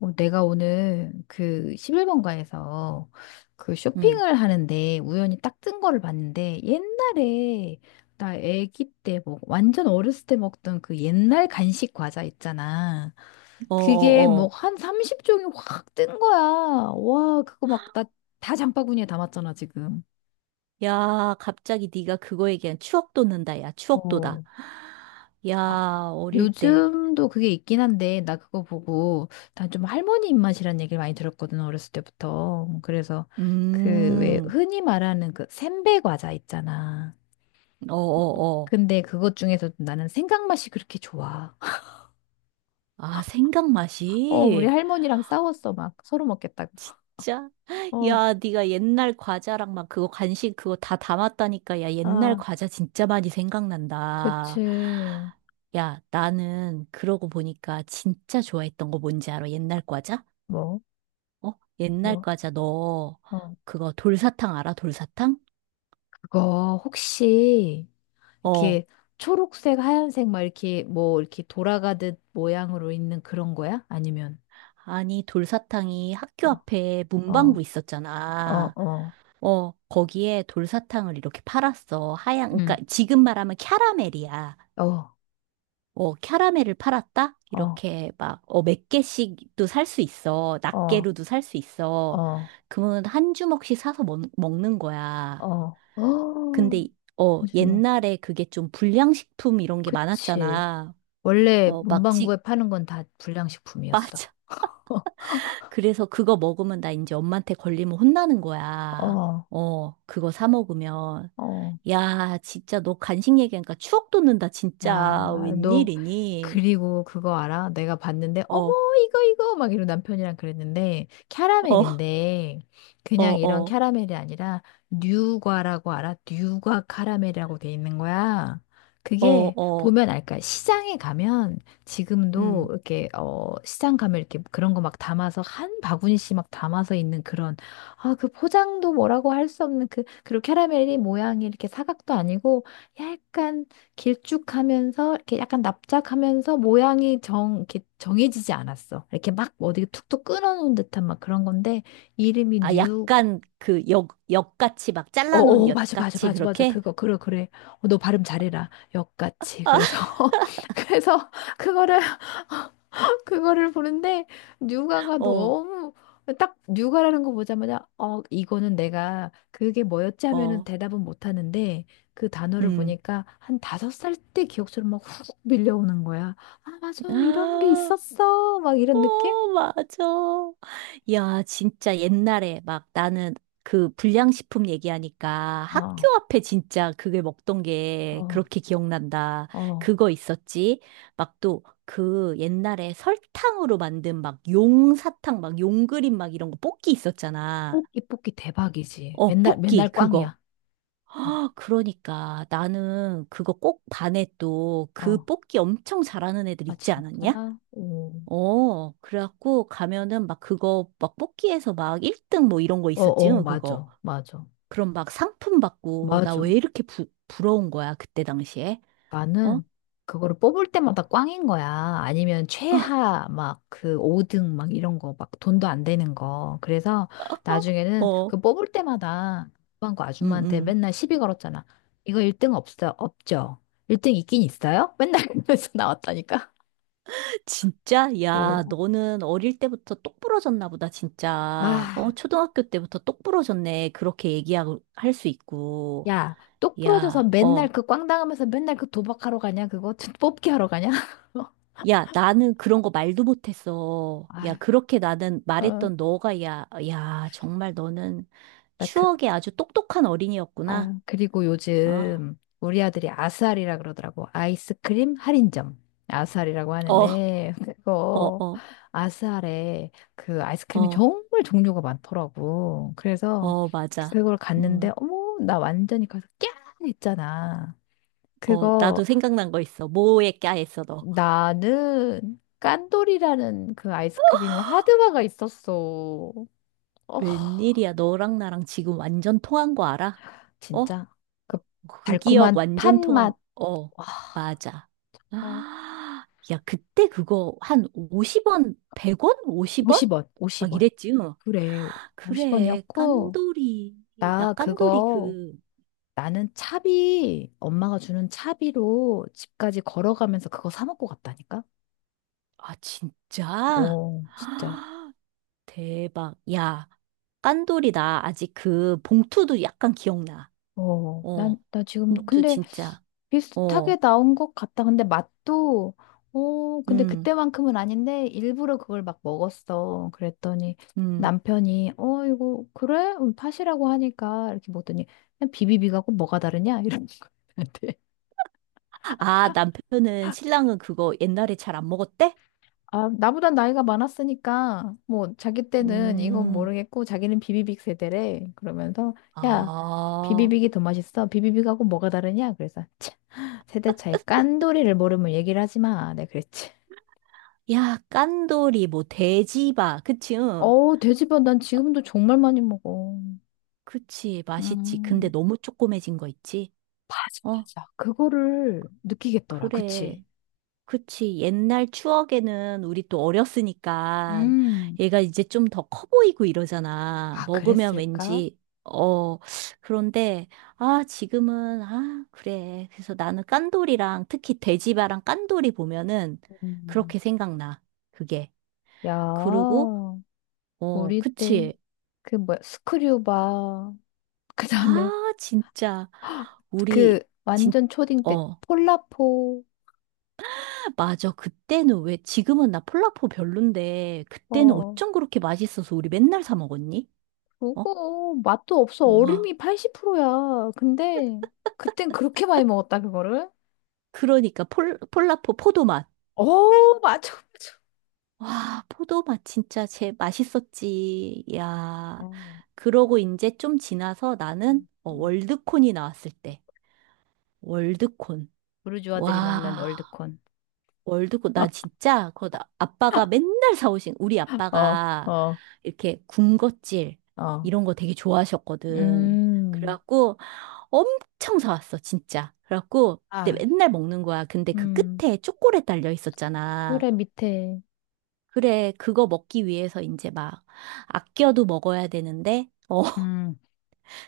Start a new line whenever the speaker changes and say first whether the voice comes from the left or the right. left: 내가 오늘 그 11번가에서 그
right: 응.
left: 쇼핑을 하는데 우연히 딱 뜬 거를 봤는데, 옛날에 나 아기 때 완전 어렸을 때 먹던 그 옛날 간식 과자 있잖아.
right: 어,
left: 그게
right: 어,
left: 뭐
right: 어.
left: 한 30종이 확 뜬 거야. 와, 그거 막 나 다 장바구니에 담았잖아, 지금.
right: 야, 갑자기 네가 그거 얘기한 추억 돋는다. 야, 추억
left: 어.
right: 돋아. 야, 어릴 때.
left: 요즘도 그게 있긴 한데, 나 그거 보고, 난 좀 할머니 입맛이란 얘기를 많이 들었거든, 어렸을 때부터. 그래서, 그, 왜,
right: 음.
left: 흔히 말하는 그, 샌베 과자 있잖아.
right: 어, 어, 어.
left: 근데 그것 중에서도 나는 생강 맛이 그렇게 좋아.
right: 아, 생강
left: 어, 우리
right: 맛이.
left: 할머니랑 싸웠어, 막. 서로 먹겠다고.
right: 진짜.
left: 어,
right: 야, 네가 옛날 과자랑 막 그거 간식 그거 다 담았다니까. 야, 옛날
left: 아,
right: 과자 진짜 많이
left: 그치.
right: 생각난다. 야, 나는 그러고 보니까 진짜 좋아했던 거 뭔지 알아? 옛날 과자?
left: 뭐,
right: 어? 옛날
left: 뭐,
right: 과자 너
left: 어.
right: 그거 돌사탕 알아? 돌사탕?
left: 그거, 혹시,
right: 어,
left: 이렇게, 초록색, 하얀색, 막 이렇게, 뭐, 이렇게 돌아가듯 모양으로 있는 그런 거야? 아니면,
right: 아니, 돌사탕이
left: 어,
right: 학교 앞에 문방구
left: 어, 어,
right: 있었잖아.
left: 어,
right: 어, 거기에 돌사탕을 이렇게 팔았어. 하얀, 그러니까
left: 응.
right: 지금 말하면 캬라멜이야.
left: 어,
right: 어, 캬라멜을 팔았다?
left: 어,
right: 이렇게 막, 몇 개씩도 살 수 있어.
left: 어,
right: 낱개로도 살 수 있어.
left: 어,
right: 그러면 한 주먹씩 사서 먹는 거야.
left: 어,
right: 근데,
left: 어, 한주뭐
right: 옛날에 그게 좀 불량식품 이런 게
left: 그치.
right: 많았잖아.
left: 원래
right: 어, 막
left: 문방구에 파는 건 다 불량식품이었어.
right: 맞아. 그래서 그거 먹으면 나 이제 엄마한테 걸리면 혼나는 거야.
left: 어,
right: 어, 그거 사 먹으면.
left: 어.
right: 야, 진짜 너 간식 얘기하니까 추억 돋는다, 진짜.
left: 야, 너
right: 웬일이니?
left: 그리고 그거 알아? 내가 봤는데,
right: 어,
left: 어머,
right: 어,
left: 이거 이거 막 이러고 남편이랑 그랬는데, 캐러멜인데 그냥
right: 어,
left: 이런
right: 어,
left: 캐러멜이 아니라 뉴과라고 알아? 뉴과 카라멜이라고 돼 있는 거야.
right: 어,
left: 그게
right: 어.
left: 보면 알까? 시장에 가면 지금도
right: 음.
left: 이렇게, 어, 시장 가면 이렇게 그런 거 막 담아서 한 바구니씩 막 담아서 있는 그런, 아, 그 포장도 뭐라고 할 수 없는 그, 그리고 캐러멜이 모양이 이렇게 사각도 아니고 약간 길쭉하면서 이렇게 약간 납작하면서 모양이 정 이렇게 정해지지 않았어. 이렇게 막 뭐 어디 툭툭 끊어놓은 듯한 막 그런 건데 이름이
right: 아,
left: 뉴.
right: 약간 그 엿같이 막
left: 어,
right: 잘라놓은
left: 어, 맞아, 맞아,
right: 엿같이
left: 맞아, 맞아.
right: 그렇게?
left: 그거, 그래, 그래. 어, 너 발음 잘해라. 역같이. 그래서, 그래서, 그거를 그거를 보는데 뉴가가
right: 어,
left: 너무 딱 뉴가라는 거 보자마자, 어, 이거는 내가 그게 뭐였지 하면은
right: 어,
left: 대답은 못 하는데 그 단어를
right: 음.
left: 보니까 한 다섯 살 때 기억처럼 막 훅 밀려오는 거야. 아, 맞아, 이런 게 있었어, 막 이런 느낌?
right: 어, 맞아. 야, 진짜 옛날에 막 나는 그 불량식품 얘기하니까 학교
left: 어,
right: 앞에 진짜 그게 먹던 게 그렇게
left: 어,
right: 기억난다.
left: 어,
right: 그거 있었지? 막 또 그 옛날에 설탕으로 만든 막 용사탕, 막 용그림 막 이런 거 뽑기 있었잖아.
left: 뽑기, 뽑기 대박이지.
right: 어,
left: 맨날
right: 뽑기,
left: 맨날
right: 그거.
left: 꽝이야. 어,
right: 아, 그러니까 나는 그거 꼭 반에 또 그
left: 어,
right: 뽑기 엄청 잘하는 애들
left: 아,
right: 있지 않았냐?
left: 진짜? 오.
right: 어, 그래갖고 가면은 막 그거 막 뽑기에서 막 1등 뭐 이런 거
left: 어,
right: 있었지,
left: 어,
right: 요 그거.
left: 맞아, 맞아,
right: 그럼 막 상품 받고 나 왜
left: 맞아.
right: 이렇게 부러운 거야, 그때 당시에? 어?
left: 나는 그거를 뽑을 때마다 꽝인 거야. 아니면 최하 막 그 5등 막 이런 거 막 돈도 안 되는 거. 그래서 나중에는
right: 어,
left: 그 뽑을 때마다 그거
right: 응,
left: 아줌마한테
right: 응.
left: 맨날 시비 걸었잖아. 이거 1등 없어, 없죠? 1등 있긴 있어요? 맨날 그러면서 나왔다니까.
right: 진짜? 야,
left: 어.
right: 너는 어릴 때부터 똑부러졌나 보다, 진짜.
left: 아,
right: 어, 초등학교 때부터 똑부러졌네. 그렇게 얘기하고, 할 수 있고.
left: 야, 똑 부러져서
right: 야,
left: 맨날
right: 어.
left: 그 꽝 당하면서 맨날 그 도박하러 가냐? 그거 뽑기 하러 가냐?
right: 야, 나는 그런 거 말도 못했어. 야,
left: 아휴,
right: 그렇게 나는
left: 어.
right: 말했던 너가, 야, 야, 정말 너는
left: 나 그,
right: 추억에 아주 똑똑한
left: 아,
right: 어린이였구나.
left: 그리고
right: 아,
left: 요즘 우리 아들이 아스알이라 그러더라고. 아이스크림 할인점. 아스알이라고
right: 어,
left: 하는데,
right: 어,
left: 그거,
right: 어,
left: 아스알에 그 아이스크림이
right: 어,
left: 정말 종류가 많더라고. 그래서
right: 어, 맞아.
left: 그걸 갔는데,
right: 음,
left: 어머, 나 완전히 가서 꺄! 했잖아.
right: 나도
left: 그거,
right: 생각난 거 있어. 뭐에 까였어, 너.
left: 나는 깐돌이라는 그 아이스크림 하드바가 있었어. 어,
right: 웬일이야, 너랑 나랑 지금 완전 통한 거 알아? 어?
left: 진짜. 그
right: 그 기억
left: 달콤한
right: 완전 통한,
left: 팥맛.
right: 어, 맞아.
left: 와,
right: 아, 야, 그때 그거 한 50원, 100원? 50원?
left: 50원,
right: 막
left: 50원.
right: 이랬지. 응.
left: 그래,
right: 그래,
left: 50원이었고,
right: 깐돌이. 나
left: 나
right: 깐돌이
left: 그거,
right: 그,
left: 나는 차비, 엄마가 주는 차비로 집까지 걸어가면서 그거 사 먹고 갔다니까?
right: 아, 진짜?
left: 어, 진짜.
right: 아, 대박. 야, 깐돌이 나 아직 그 봉투도 약간 기억나.
left: 어, 난,
right: 어,
left: 나 지금도,
right: 봉투
left: 근데
right: 진짜.
left: 비슷하게
right: 어,
left: 나온 것 같다. 근데 맛도, 어, 근데
right: 음,
left: 그때만큼은 아닌데, 일부러 그걸 막 먹었어. 그랬더니
right: 음.
left: 남편이, 어, 이거, 그래? 팥이라고 하니까, 이렇게 먹더니, 그냥 비비비가 꼭 뭐가 다르냐? 이런 거.
right: 아, 남편은, 신랑은 그거 옛날에 잘 안 먹었대?
left: 아, 나보단 나이가 많았으니까, 뭐, 자기 때는 이건
right: 음.
left: 모르겠고, 자기는 비비빅 세대래. 그러면서, 야,
right: 아,
left: 비비빅이 더 맛있어. 비비빅하고 뭐가 다르냐? 그래서, 차, 세대 차이 깐돌이를 모르면 얘기를 하지 마. 내가 그랬지.
right: 야, 깐돌이, 뭐, 돼지바. 그치, 응.
left: 어우, 돼지밥 난 지금도 정말 많이 먹어.
right: 그치, 맛있지. 근데
left: 음,
right: 너무 쪼꼬매진 거 있지?
left: 맞아,
right: 어,
left: 맞아. 그거를 느끼겠더라.
right: 그래.
left: 그치?
right: 그치. 옛날 추억에는 우리 또 어렸으니까
left: 음,
right: 얘가 이제 좀 더 커 보이고 이러잖아.
left: 아,
right: 먹으면
left: 그랬을까?
right: 왠지, 어, 그런데, 아, 지금은, 아, 그래. 그래서 나는 깐돌이랑 특히 돼지바랑 깐돌이 보면은
left: 음.
right: 그렇게 생각나. 그게.
left: 야,
right: 그리고, 어,
left: 우리 때,
right: 그치.
left: 그 뭐야, 스크류바. 그 다음에,
right: 아, 진짜.
left: 그
right: 우리, 진,
left: 완전 초딩 때
right: 어.
left: 폴라포,
right: 아, 맞아. 그때는 왜, 지금은 나 폴라포 별론데, 그때는
left: 어,
right: 어쩜 그렇게 맛있어서 우리 맨날 사 먹었니? 어?
left: 그거 맛도 없어,
right: 와.
left: 얼음이 80%야. 근데 그땐 그렇게 많이 먹었다, 그거를.
right: 그러니까 폴라포 포도맛.
left: 어, 맞아, 맞아.
right: 와, 포도맛 진짜 제 맛있었지. 야.
left: 어,
right: 그러고 이제 좀 지나서 나는
left: 음, 음.
right: 월드콘이 나왔을 때. 월드콘.
left: 부르주아들이 먹는
right: 와.
left: 월드콘.
right: 월드컵, 나 진짜, 그거 나- 아빠가 맨날 사오신, 우리
left: 어,
right: 아빠가
left: 어,
right: 이렇게 군것질,
left: 어.
right: 이런 거 되게 좋아하셨거든.
left: 음,
right: 그래갖고 엄청 사왔어, 진짜. 그래갖고 그때
left: 아,
right: 맨날 먹는 거야. 근데 그
left: 음,
right: 끝에 초콜릿 달려
left: 그래,
right: 있었잖아.
left: 밑에.
right: 그래, 그거 먹기 위해서 이제 막 아껴도 먹어야 되는데,
left: 음,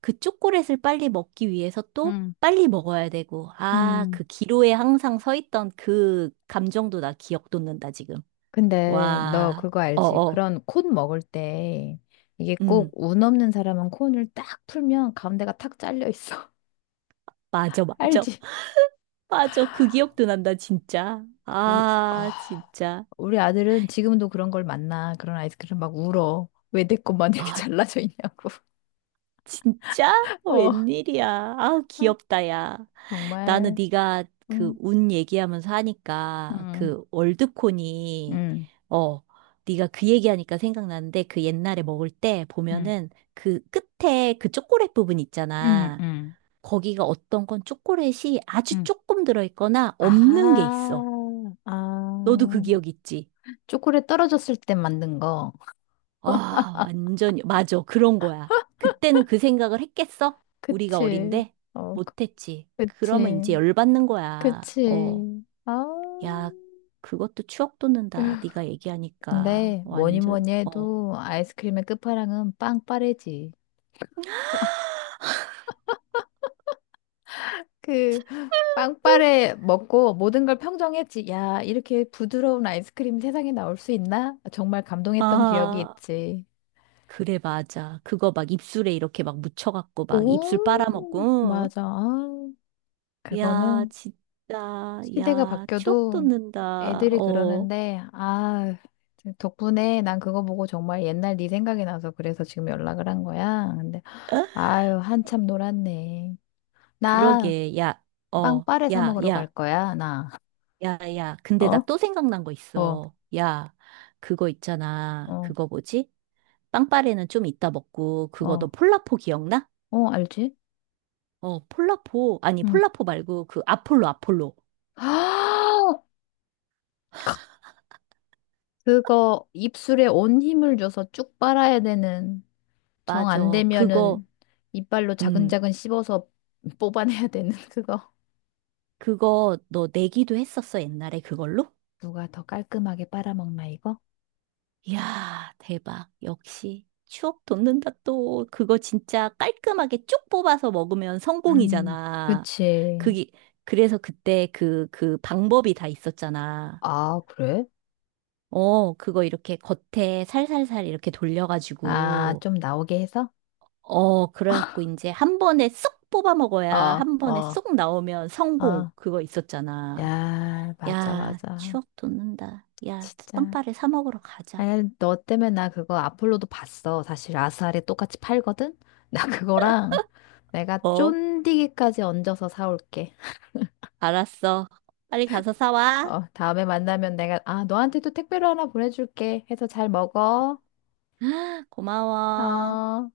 right: 그 초콜릿을 빨리 먹기 위해서 또
left: 음,
right: 빨리 먹어야 되고, 아,
left: 음.
right: 그 기로에 항상 서 있던 그 감정도 나 기억 돋는다, 지금.
left: 근데 너
right: 와,
left: 그거 알지?
right: 어어,
left: 그런 콘 먹을 때 이게 꼭
right: 음,
left: 운 없는 사람은 콘을 딱 풀면 가운데가 탁 잘려 있어.
right: 맞아, 맞아.
left: 알지?
right: 맞아, 그 기억도 난다, 진짜.
left: 우리,
right: 아,
left: 아,
right: 진짜.
left: 우리 아들은 지금도 그런 걸 만나. 그런 아이스크림 막 울어. 왜 내 것만 이렇게
right: 아,
left: 잘라져 있냐고.
right: 진짜?
left: 어,
right: 웬일이야. 아우, 귀엽다, 야. 나는
left: 정말.
right: 네가 그
left: 응,
right: 운 얘기하면서 하니까
left: 응,
right: 그 월드콘이,
left: 응,
right: 어, 네가 그 얘기하니까 생각나는데 그 옛날에 먹을 때
left: 응,
right: 보면은 그 끝에 그 초콜릿 부분
left: 응,
right: 있잖아.
left: 응.
right: 거기가 어떤 건 초콜릿이 아주
left: 응.
right: 조금 들어있거나 없는 게
left: 아,
right: 있어.
left: 아.
right: 너도 그 기억 있지?
left: 초콜릿 떨어졌을 때 만든 거.
right: 아, 완전, 맞아. 그런 거야. 그때는 그 생각을 했겠어? 우리가
left: 그치.
right: 어린데?
left: 어, 그-
right: 못했지. 그러면 이제
left: 그치.
right: 열받는 거야. 어,
left: 그치. 아.
right: 야, 그것도 추억 돋는다. 네가 얘기하니까.
left: 근데 뭐니
right: 완전,
left: 뭐니
right: 어.
left: 해도 아이스크림의 끝판왕은 빵빠레지. 그 빵빠레 먹고 모든 걸 평정했지. 야, 이렇게 부드러운 아이스크림 세상에 나올 수 있나? 정말 감동했던 기억이
right: 아,
left: 있지.
right: 그래, 맞아. 그거 막 입술에 이렇게 막 묻혀갖고 막 입술
left: 오,
right: 빨아먹고.
left: 맞아. 아,
right: 응. 야,
left: 그거는
right: 진짜.
left: 시대가
right: 야, 추억
left: 바뀌어도
right: 돋는다.
left: 애들이
right: 어.
left: 그러는데, 아, 덕분에 난 그거 보고 정말 옛날 네 생각이 나서 그래서 지금 연락을 한 거야. 근데, 아유, 한참 놀았네. 나
right: 그러게, 야, 어,
left: 빵빠레 사
right: 야,
left: 먹으러 갈
right: 야.
left: 거야, 나.
right: 야, 야, 근데 나
left: 어?
right: 또 생각난 거
left: 어,
right: 있어. 야, 그거 있잖아.
left: 어,
right: 그거 뭐지? 빵빠레는 좀 이따 먹고, 그거 너
left: 어,
right: 폴라포 기억나?
left: 어, 알지?
right: 어, 폴라포. 아니,
left: 응.
right: 폴라포 말고 그 아폴로, 아폴로.
left: 그거 입술에 온 힘을 줘서 쭉 빨아야 되는, 정 안
right: 맞아.
left: 되면은 이빨로
right: 음,
left: 자근자근 씹어서 뽑아내야 되는 그거.
right: 그거 너 내기도 했었어, 옛날에 그걸로?
left: 누가 더 깔끔하게 빨아먹나 이거?
right: 이야, 대박. 역시. 추억 돋는다 또. 그거 진짜 깔끔하게 쭉 뽑아서 먹으면 성공이잖아.
left: 그치.
right: 그게, 그래서 그때 그 방법이 다 있었잖아.
left: 아, 그래?
right: 어, 그거 이렇게 겉에 살살살 이렇게
left: 아,
right: 돌려가지고,
left: 좀 나오게 해서?
right: 어, 그래갖고 이제 한 번에 쏙 뽑아
left: 어,
right: 먹어야 한 번에
left: 어,
right: 쏙 나오면 성공.
left: 어.
right: 그거 있었잖아.
left: 야, 맞아,
right: 야,
left: 맞아.
right: 추억 돋는다. 야,
left: 진짜.
right: 빵빠레 사 먹으러 가자.
left: 아니, 너 때문에 나 그거 아폴로도 봤어. 사실 아스알에 똑같이 팔거든? 나 그거랑 내가
right: 어,
left: 쫀디기까지 얹어서 사올게.
right: 알았어. 빨리 가서 사와.
left: 어, 다음에 만나면 내가, 아, 너한테도 택배로 하나 보내줄게. 해서 잘 먹어.
right: 고마워.
left: 어.